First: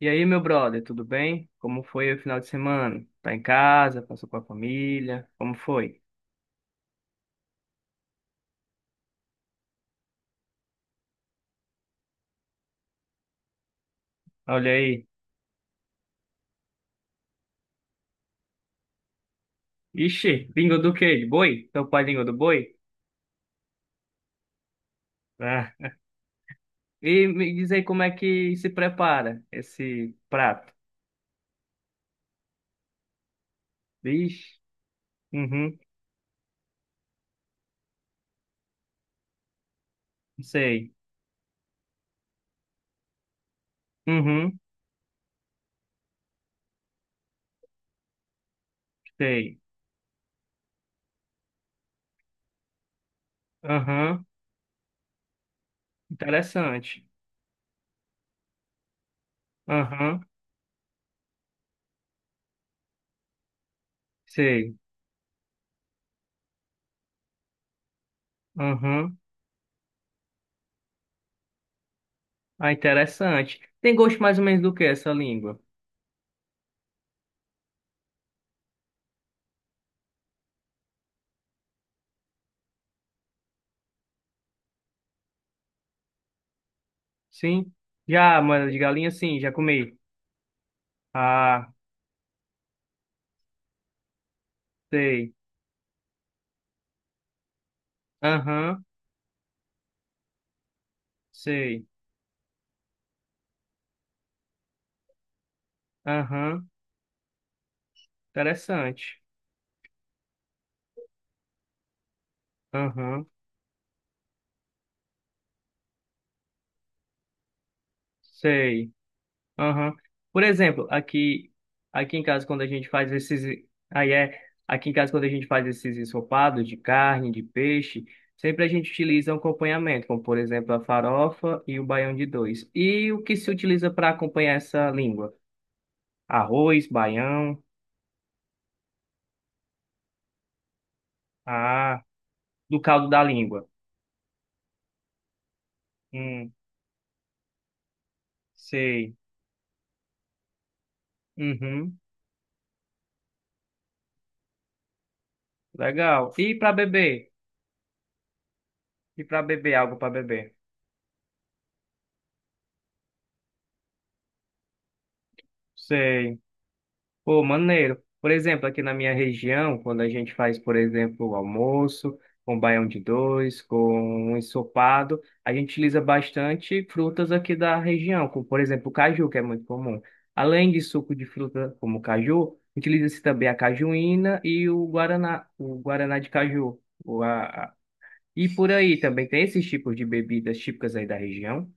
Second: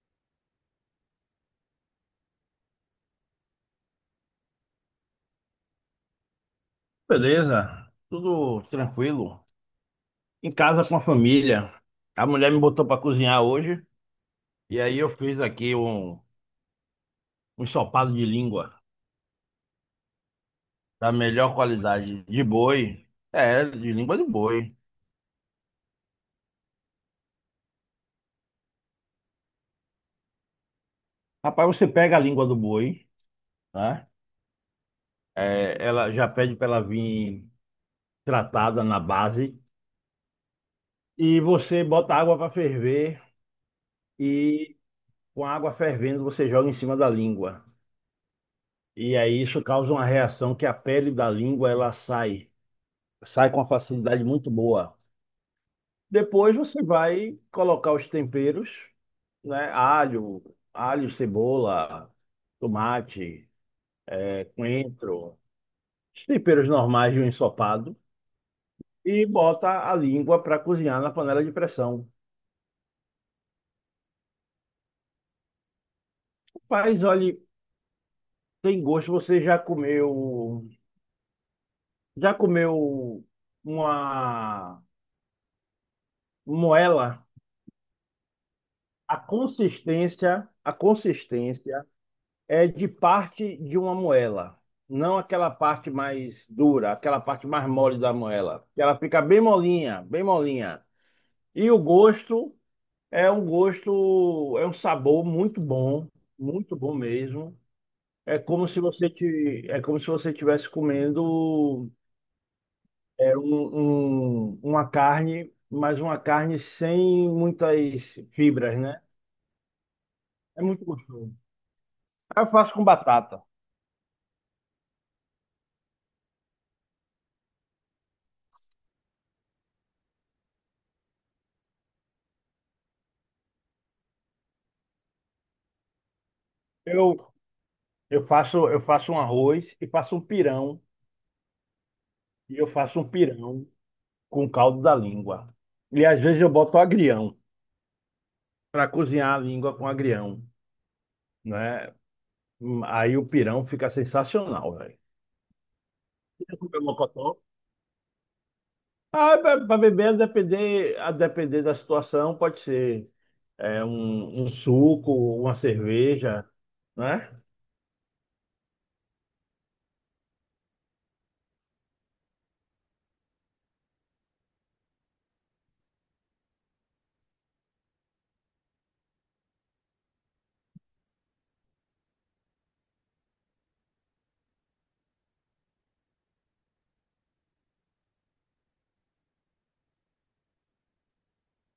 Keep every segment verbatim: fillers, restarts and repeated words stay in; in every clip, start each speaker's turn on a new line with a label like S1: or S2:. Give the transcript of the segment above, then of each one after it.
S1: E aí, meu brother, tudo bem? Como foi o final de semana? Tá em casa? Passou com a família? Como foi?
S2: Beleza, tudo tranquilo. Em casa com a família. A mulher me botou para cozinhar hoje
S1: Olha
S2: e aí
S1: aí.
S2: eu fiz aqui um, um ensopado de língua
S1: Ixi, língua do quê?
S2: da
S1: De boi?
S2: melhor
S1: Teu pai
S2: qualidade
S1: língua do
S2: de
S1: boi?
S2: boi. É, de língua de boi.
S1: Ah. E me diz aí como é que se prepara esse prato.
S2: Rapaz, você pega a língua do boi, tá?
S1: Vixe,
S2: É,
S1: uhum,
S2: ela já pede para ela vir tratada na base
S1: sei.
S2: e você bota água para ferver
S1: Uhum,
S2: e com a água fervendo você joga em cima da língua. E aí
S1: sei.
S2: isso causa uma reação que a pele da língua ela sai. Sai com uma facilidade
S1: Aham,
S2: muito boa. Depois você
S1: interessante.
S2: vai colocar os temperos, né?
S1: Aham,
S2: Alho, alho, cebola, tomate, eh,
S1: sei.
S2: coentro, os temperos normais de um ensopado
S1: Aham,
S2: e bota a língua para cozinhar na panela de pressão.
S1: ah, interessante. Tem gosto mais ou menos do que essa língua?
S2: Mas olha, tem gosto, você já comeu, já comeu uma moela?
S1: Sim? Já, mano, de galinha,
S2: A
S1: sim, já comi.
S2: consistência, a
S1: Ah.
S2: consistência é de parte de uma moela, não
S1: Sei.
S2: aquela parte mais dura, aquela parte mais mole da moela que
S1: Aham,
S2: Ela fica bem molinha, bem molinha. E o
S1: sei.
S2: gosto é um gosto, é um sabor muito bom,
S1: Aham,
S2: muito bom mesmo. É como se você
S1: interessante.
S2: te, é como se você estivesse comendo
S1: Aham,
S2: é, um, um- uma carne, mas uma carne sem muitas fibras,
S1: sei.
S2: né?
S1: Aham. Por
S2: É muito
S1: exemplo,
S2: gostoso.
S1: aqui, aqui em casa,
S2: Eu
S1: quando a
S2: faço com
S1: gente faz
S2: batata.
S1: esses. Aí é. Aqui em casa, quando a gente faz esses ensopados de carne, de peixe, sempre a gente utiliza um acompanhamento, como por exemplo a farofa e o baião de dois. E o que se utiliza para acompanhar essa língua? Arroz,
S2: Eu
S1: baião,
S2: Eu faço, eu faço um arroz e faço um pirão.
S1: ah,
S2: E eu
S1: do
S2: faço
S1: caldo
S2: um
S1: da
S2: pirão
S1: língua.
S2: com caldo da língua. E às vezes eu
S1: Hum,
S2: boto agrião para
S1: sei.
S2: cozinhar a língua com agrião, né?
S1: Uhum,
S2: Hum, Aí o pirão fica sensacional, velho.
S1: legal. E
S2: E
S1: para
S2: comer mocotó?
S1: beber? E
S2: Ah,
S1: para beber,
S2: para
S1: algo
S2: beber,
S1: para
S2: a
S1: beber.
S2: depender, a depender da situação, pode ser é, um, um suco, uma
S1: Sei.
S2: cerveja,
S1: Pô,
S2: né?
S1: maneiro. Por exemplo, aqui na minha região, quando a gente faz, por exemplo, o almoço, com baião de dois, com um ensopado, a gente utiliza bastante frutas aqui da região, como, por exemplo, o caju, que é muito comum. Além de suco de fruta como o caju, utiliza-se também a cajuína e o guaraná, o guaraná de caju. O, a, a- E por aí também tem esses tipos de bebidas típicas aí da região?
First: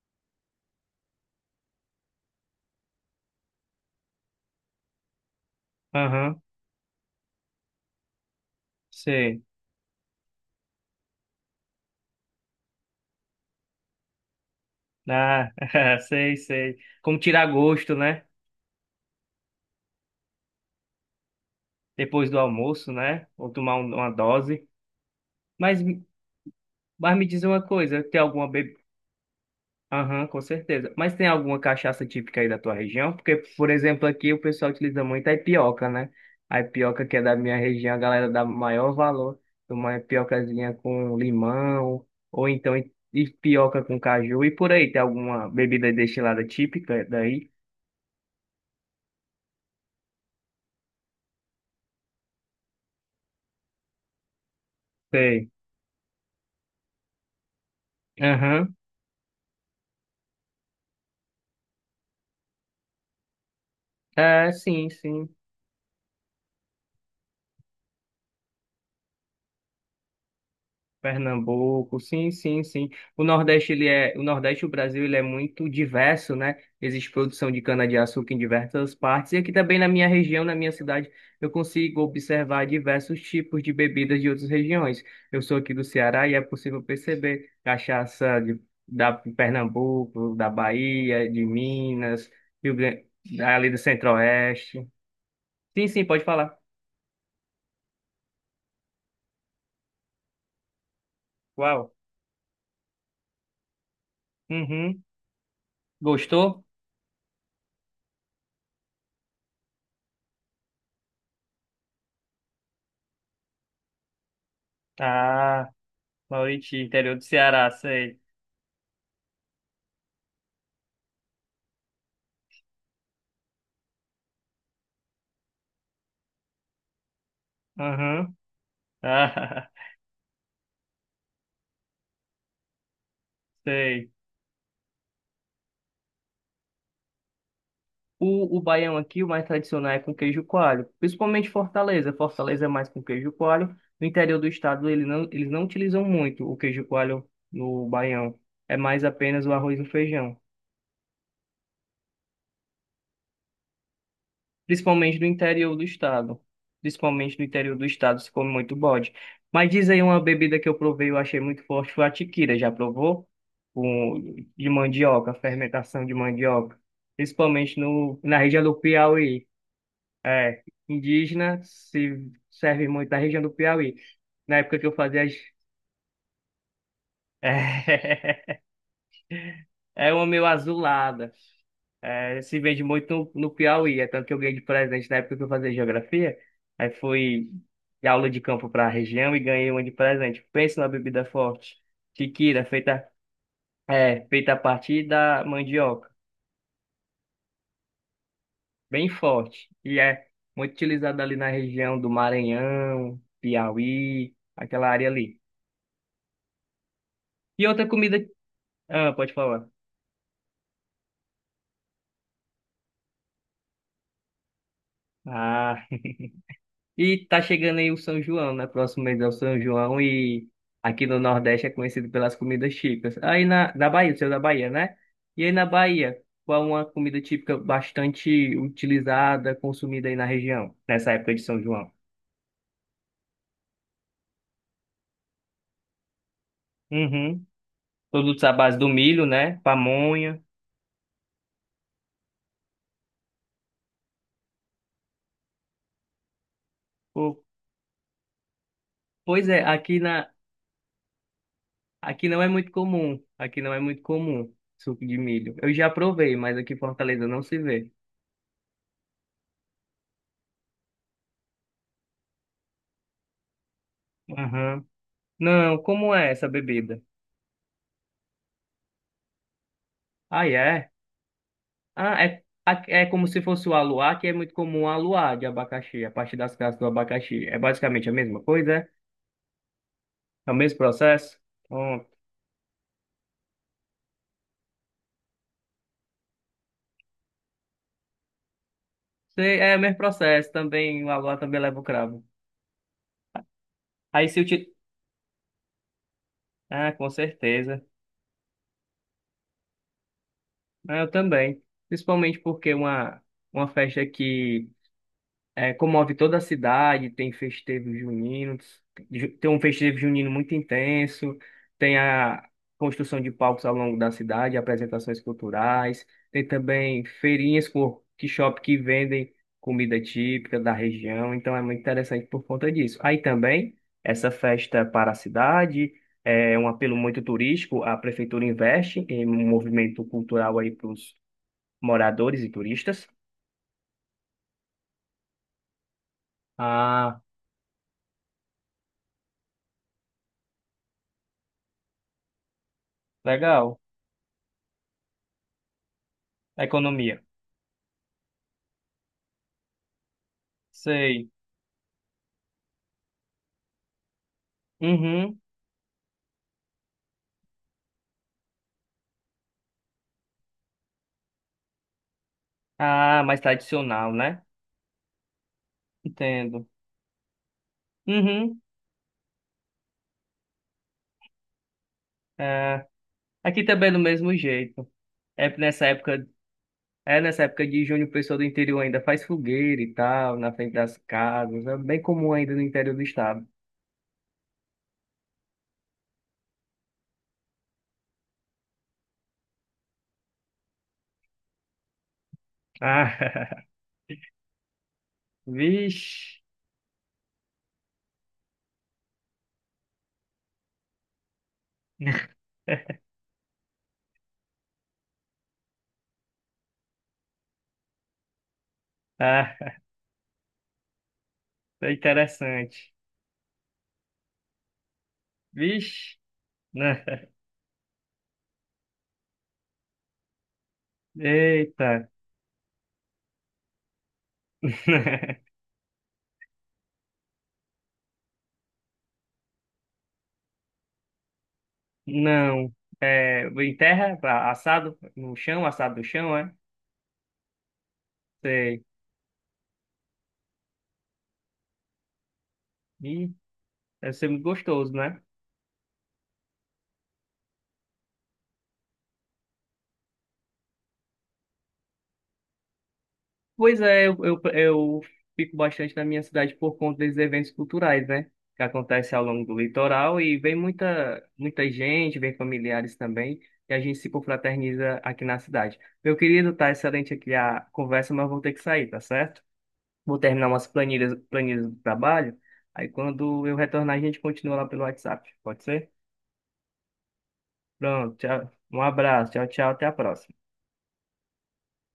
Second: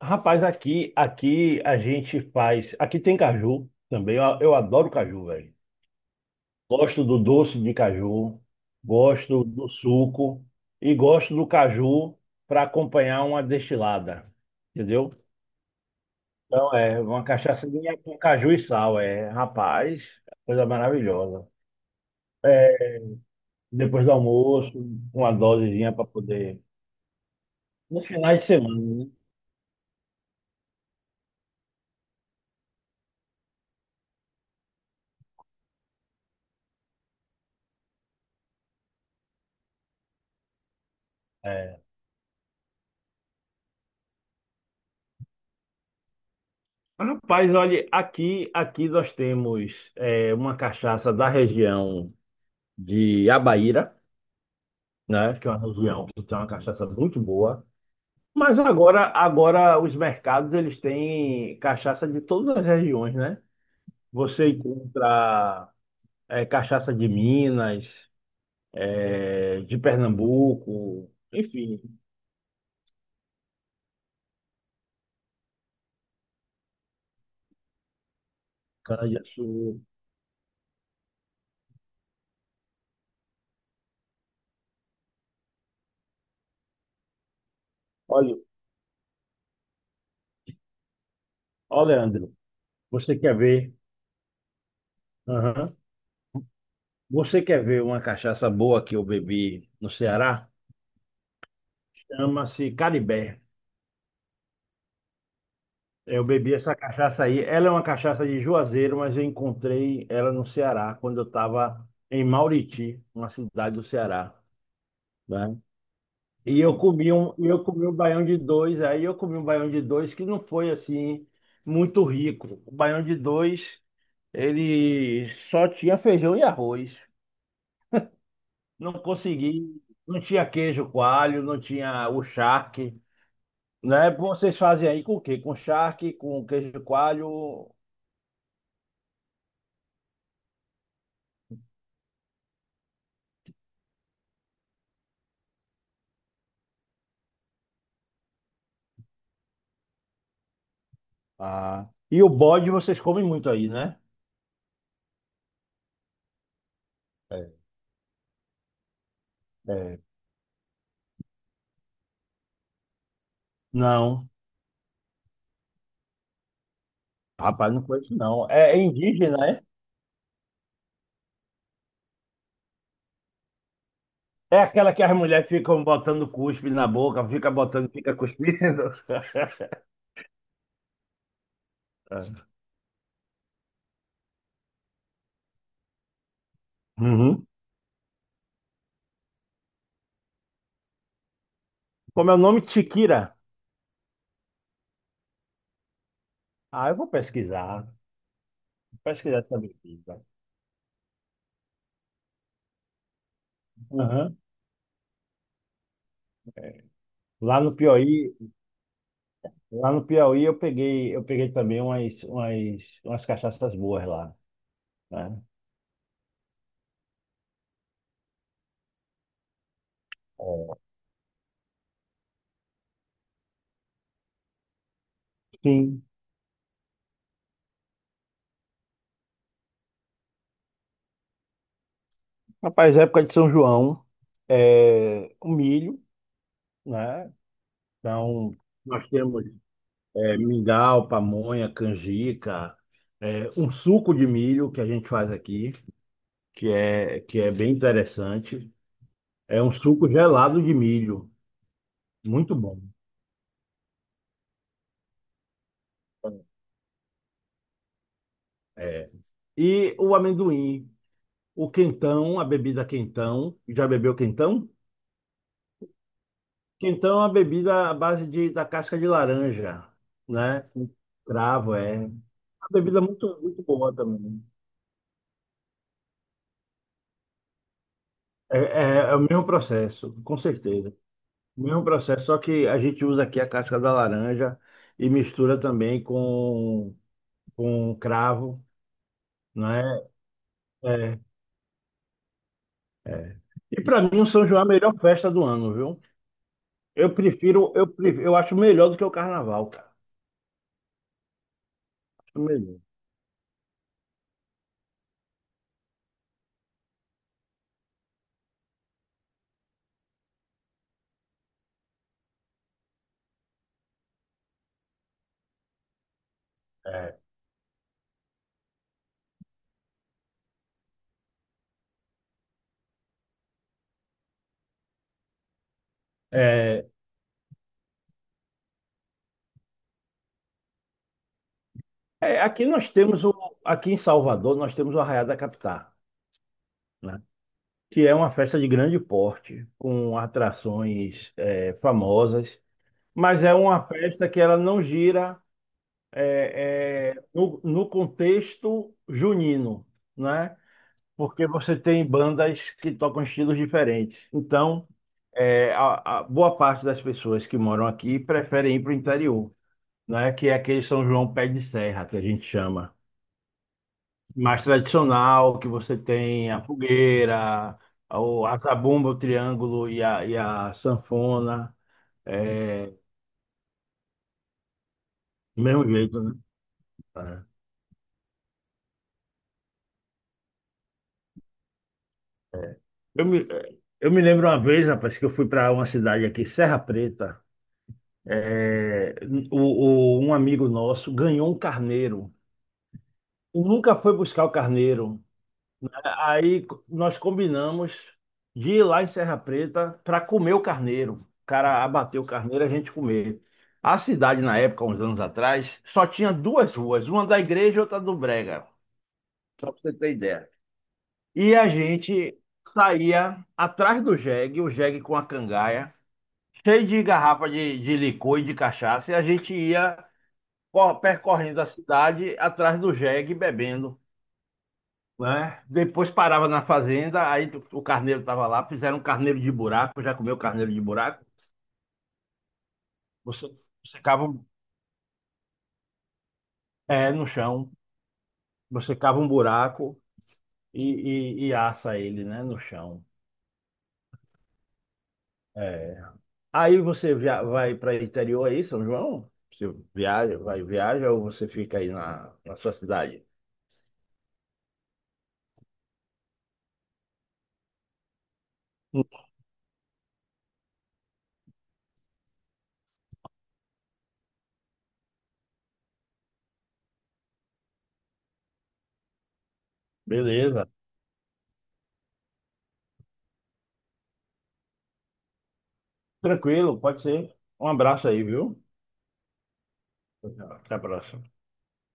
S2: Rapaz, aqui, aqui a gente faz. Aqui tem caju também. Eu, eu adoro caju, velho.
S1: Aham,
S2: Gosto do doce de caju,
S1: sei.
S2: gosto do suco e gosto do caju para acompanhar uma destilada, entendeu?
S1: Ah, sei,
S2: Então
S1: sei.
S2: é
S1: Como
S2: uma
S1: tirar gosto,
S2: cachaçinha com
S1: né?
S2: caju e sal, é, rapaz, coisa maravilhosa.
S1: Depois do
S2: É,
S1: almoço, né? Ou tomar um-
S2: depois
S1: uma
S2: do
S1: dose.
S2: almoço, uma
S1: Mas,
S2: dosezinha
S1: me-
S2: para poder
S1: mas me diz uma coisa,
S2: nos
S1: tem
S2: finais de
S1: alguma bebida?
S2: semana, né?
S1: Aham, com certeza. Mas tem alguma cachaça típica aí da tua região? Porque, por exemplo, aqui o pessoal utiliza muito a ipioca, né? A ipioca que é da minha região, a galera dá maior valor. Uma ipiocazinha com
S2: É.
S1: limão, ou então ipioca com caju. E por aí, tem alguma bebida destilada típica daí?
S2: Rapaz, olha, aqui aqui nós temos é, uma cachaça da região de Abaíra, né? Que
S1: Sei.
S2: é uma região que tem uma cachaça muito boa. Mas
S1: Aham.
S2: agora, agora os mercados eles têm cachaça de todas as regiões, né? Você
S1: É, sim, sim.
S2: encontra eh, cachaça de Minas, eh, de Pernambuco, enfim,
S1: Pernambuco, sim, sim, sim. O Nordeste, ele é, o Nordeste, o Brasil, ele é muito diverso, né? Existe produção de cana-de-açúcar em diversas partes. E aqui
S2: cana-de-açúcar.
S1: também na minha região, na minha cidade, eu consigo observar diversos tipos de bebidas de outras regiões. Eu sou aqui do Ceará e é possível perceber
S2: Olha,
S1: cachaça de, da Pernambuco, da Bahia, de
S2: ó,
S1: Minas,
S2: Leandro,
S1: Rio Grande,
S2: você quer
S1: ali
S2: ver?
S1: do Centro-Oeste.
S2: Aham.
S1: Sim, sim, pode falar.
S2: Você quer ver uma cachaça boa que eu bebi no Ceará?
S1: Uau.
S2: Chama-se Caribé.
S1: Uhum.
S2: Eu bebi
S1: Gostou?
S2: essa cachaça aí. Ela é uma cachaça de Juazeiro, mas eu encontrei ela no Ceará quando eu estava em Mauriti, uma cidade do Ceará, né?
S1: Ah.
S2: E
S1: Mauriti,
S2: eu comi
S1: interior do
S2: um, e eu
S1: Ceará,
S2: comi um
S1: sei.
S2: baião de dois, aí eu comi um baião de dois que não foi assim muito rico. O baião de dois, ele só tinha feijão e arroz.
S1: Aham.
S2: Não consegui,
S1: Ah,
S2: não tinha queijo coalho, não tinha o charque,
S1: sei.
S2: né? Vocês fazem aí com o quê? Com charque, com queijo coalho.
S1: O, o baião aqui, o mais tradicional é com queijo coalho, principalmente Fortaleza. Fortaleza é mais com queijo coalho. No interior do estado, ele não, eles não utilizam muito o queijo coalho no baião. É mais apenas o arroz e o feijão.
S2: Ah. E o bode vocês comem muito aí, né?
S1: Principalmente no interior do estado. Principalmente no
S2: É,
S1: interior do estado se come muito bode. Mas diz
S2: é,
S1: aí uma bebida que eu provei, eu achei muito forte, foi a tiquira. Já provou? Com,
S2: não.
S1: de mandioca, fermentação de mandioca.
S2: Rapaz,
S1: Principalmente
S2: não conheço
S1: no, na
S2: não.
S1: região
S2: É,
S1: do
S2: é indígena,
S1: Piauí.
S2: é?
S1: É, indígena se serve muito na região do Piauí. Na
S2: É
S1: época que
S2: aquela
S1: eu
S2: que as
S1: fazia...
S2: mulheres
S1: as-
S2: ficam botando cuspe na boca, fica botando, fica cuspindo.
S1: É, é uma meio azulada. É, se vende muito no Piauí, é tanto que eu ganhei de presente na época que eu fazia geografia. Aí
S2: Uhum.
S1: fui de aula de campo para a região e ganhei uma de presente. Pensa numa bebida forte.
S2: Como é o nome?
S1: Tiquira, feita,
S2: Tiquira.
S1: é, feita a partir da mandioca.
S2: Ah, eu vou pesquisar. Vou
S1: Bem
S2: pesquisar essa
S1: forte. E
S2: bebida.
S1: é muito utilizada ali na região do Maranhão, Piauí,
S2: Uhum.
S1: aquela área ali.
S2: Lá
S1: E
S2: no
S1: outra comida.
S2: Piauí,
S1: Ah, pode falar.
S2: lá no Piauí eu peguei, eu peguei também umas, umas, umas cachaças boas lá, né?
S1: Ah. E tá chegando aí o São João, né? Próximo mês é o São João e
S2: É.
S1: aqui no Nordeste é conhecido pelas comidas típicas. Aí na, na Bahia, o seu é da Bahia, né? E aí na
S2: Sim.
S1: Bahia, qual é uma comida típica bastante utilizada, consumida aí na região, nessa época de São João?
S2: Rapaz, época de São João, é, o milho, né?
S1: Uhum. Produtos à
S2: Então,
S1: base do
S2: nós
S1: milho,
S2: temos
S1: né?
S2: é,
S1: Pamonha.
S2: mingau, pamonha, canjica, é, um suco de milho que a gente faz aqui, que é, que
S1: Pô,
S2: é bem interessante.
S1: pois
S2: É
S1: é,
S2: um
S1: aqui
S2: suco
S1: na,
S2: gelado de milho,
S1: aqui não é
S2: muito
S1: muito
S2: bom.
S1: comum. Aqui não é muito comum suco de milho. Eu já provei, mas aqui em Fortaleza não se vê.
S2: É. E o amendoim, o quentão, a bebida quentão. Já bebeu quentão?
S1: Aham. Não, como é essa bebida?
S2: Quentão é uma bebida à base de, da casca de laranja,
S1: Ah,
S2: né? Com
S1: é?
S2: cravo, é.
S1: Ah,
S2: Uma
S1: é, a-
S2: bebida
S1: é como
S2: muito,
S1: se
S2: muito
S1: fosse o
S2: boa
S1: aluá, que é
S2: também.
S1: muito comum o aluá de abacaxi, a partir das cascas do abacaxi. É basicamente a mesma
S2: É,
S1: coisa, é?
S2: é, é o mesmo processo, com
S1: É o mesmo
S2: certeza.
S1: processo?
S2: O mesmo
S1: Hum.
S2: processo, só que a gente usa aqui a casca da laranja e mistura também com, com cravo,
S1: Sei, é o
S2: né?
S1: mesmo processo
S2: É,
S1: também, o
S2: é.
S1: aluá também leva o cravo.
S2: é. E para mim o
S1: Aí se eu
S2: São João é a
S1: te...
S2: melhor festa do ano, viu?
S1: Ah, com
S2: Eu prefiro,
S1: certeza.
S2: eu, prefiro- eu acho melhor do que o carnaval, cara.
S1: Ah, eu também. Principalmente
S2: Acho
S1: porque
S2: melhor.
S1: uma, uma festa que É, comove toda a cidade, tem festejos juninos, ju- tem um festejo junino muito intenso, tem a construção de palcos ao longo da cidade, apresentações culturais, tem também
S2: É,
S1: feirinhas com workshop que vendem comida típica da região, então é muito interessante por conta disso. Aí também, essa festa para a cidade é um
S2: é,
S1: apelo muito turístico, a prefeitura investe em um movimento cultural aí para os
S2: é,
S1: moradores e
S2: aqui nós
S1: turistas.
S2: temos o, aqui em Salvador nós temos o Arraiá da Capitá,
S1: Ah,
S2: né? Que é uma festa de grande porte, com atrações é, famosas, mas é
S1: legal.
S2: uma festa que ela não gira.
S1: A
S2: É,
S1: economia.
S2: é, no, no contexto junino, né?
S1: Sei.
S2: Porque você tem bandas que tocam estilos diferentes. Então,
S1: Uhum.
S2: é, a, a boa parte das pessoas que moram aqui preferem ir para o interior, né? Que é aquele São João Pé de Serra, que a gente chama.
S1: Ah, mais tradicional, né?
S2: Mais tradicional, que você tem a
S1: Entendo.
S2: fogueira, o- a
S1: Uhum.
S2: zabumba, o triângulo e a, e a sanfona.
S1: É.
S2: É,
S1: Aqui também é do mesmo jeito. É
S2: do mesmo
S1: nessa
S2: jeito,
S1: época,
S2: né?
S1: é nessa
S2: É.
S1: época de junho, o pessoal do interior ainda faz fogueira e tal, na frente das casas. É bem comum ainda no interior do
S2: Eu me,
S1: estado.
S2: eu me lembro uma vez, rapaz, que eu fui para uma cidade aqui, Serra Preta. É, o, o- um amigo nosso ganhou um carneiro
S1: Ah,
S2: e nunca foi buscar o carneiro. A-
S1: vixe.
S2: Aí co- nós combinamos de ir lá em Serra Preta para comer o carneiro. O cara abateu o carneiro, a gente comer. A cidade, na época, uns anos atrás, só tinha duas ruas, uma da igreja e outra do Brega.
S1: Ah,
S2: Só para você ter ideia. E a
S1: tá
S2: gente
S1: interessante.
S2: saía atrás do jegue, o jegue com a cangaia,
S1: Vixe.
S2: cheio de
S1: né?
S2: garrafa de, de licor e de cachaça, e a gente ia co- percorrendo a
S1: Eita.
S2: cidade atrás do jegue bebendo, né? Depois parava na fazenda, aí tu- o carneiro estava lá, fizeram um carneiro de buraco, já comeu carneiro de buraco?
S1: Não.
S2: Você,
S1: É, em
S2: você
S1: terra,
S2: cava um-
S1: assado no chão, assado no chão, é?
S2: é, no chão,
S1: Sei.
S2: você cava um buraco e, e, e assa ele, né, no chão.
S1: Deve ser muito gostoso, né?
S2: É. Aí você via- vai para o interior aí, São João? Você viaja, vai viaja ou você fica aí na, na sua cidade?
S1: Pois é, eu, eu, eu fico bastante na minha cidade por conta desses eventos culturais, né? Que acontecem ao longo do litoral e vem muita, muita gente, vem familiares também, e a gente se confraterniza aqui na cidade. Meu querido, tá excelente aqui a conversa, mas eu vou ter que sair, tá certo? Vou terminar umas
S2: Beleza.
S1: planilhas, planilhas do trabalho, aí quando eu retornar a gente continua lá pelo WhatsApp, pode ser?
S2: Tranquilo, pode ser. Um abraço
S1: Pronto,
S2: aí,
S1: tchau.
S2: viu?
S1: Um abraço, tchau, tchau, até a
S2: Tchau,
S1: próxima.
S2: tchau. Até a próxima.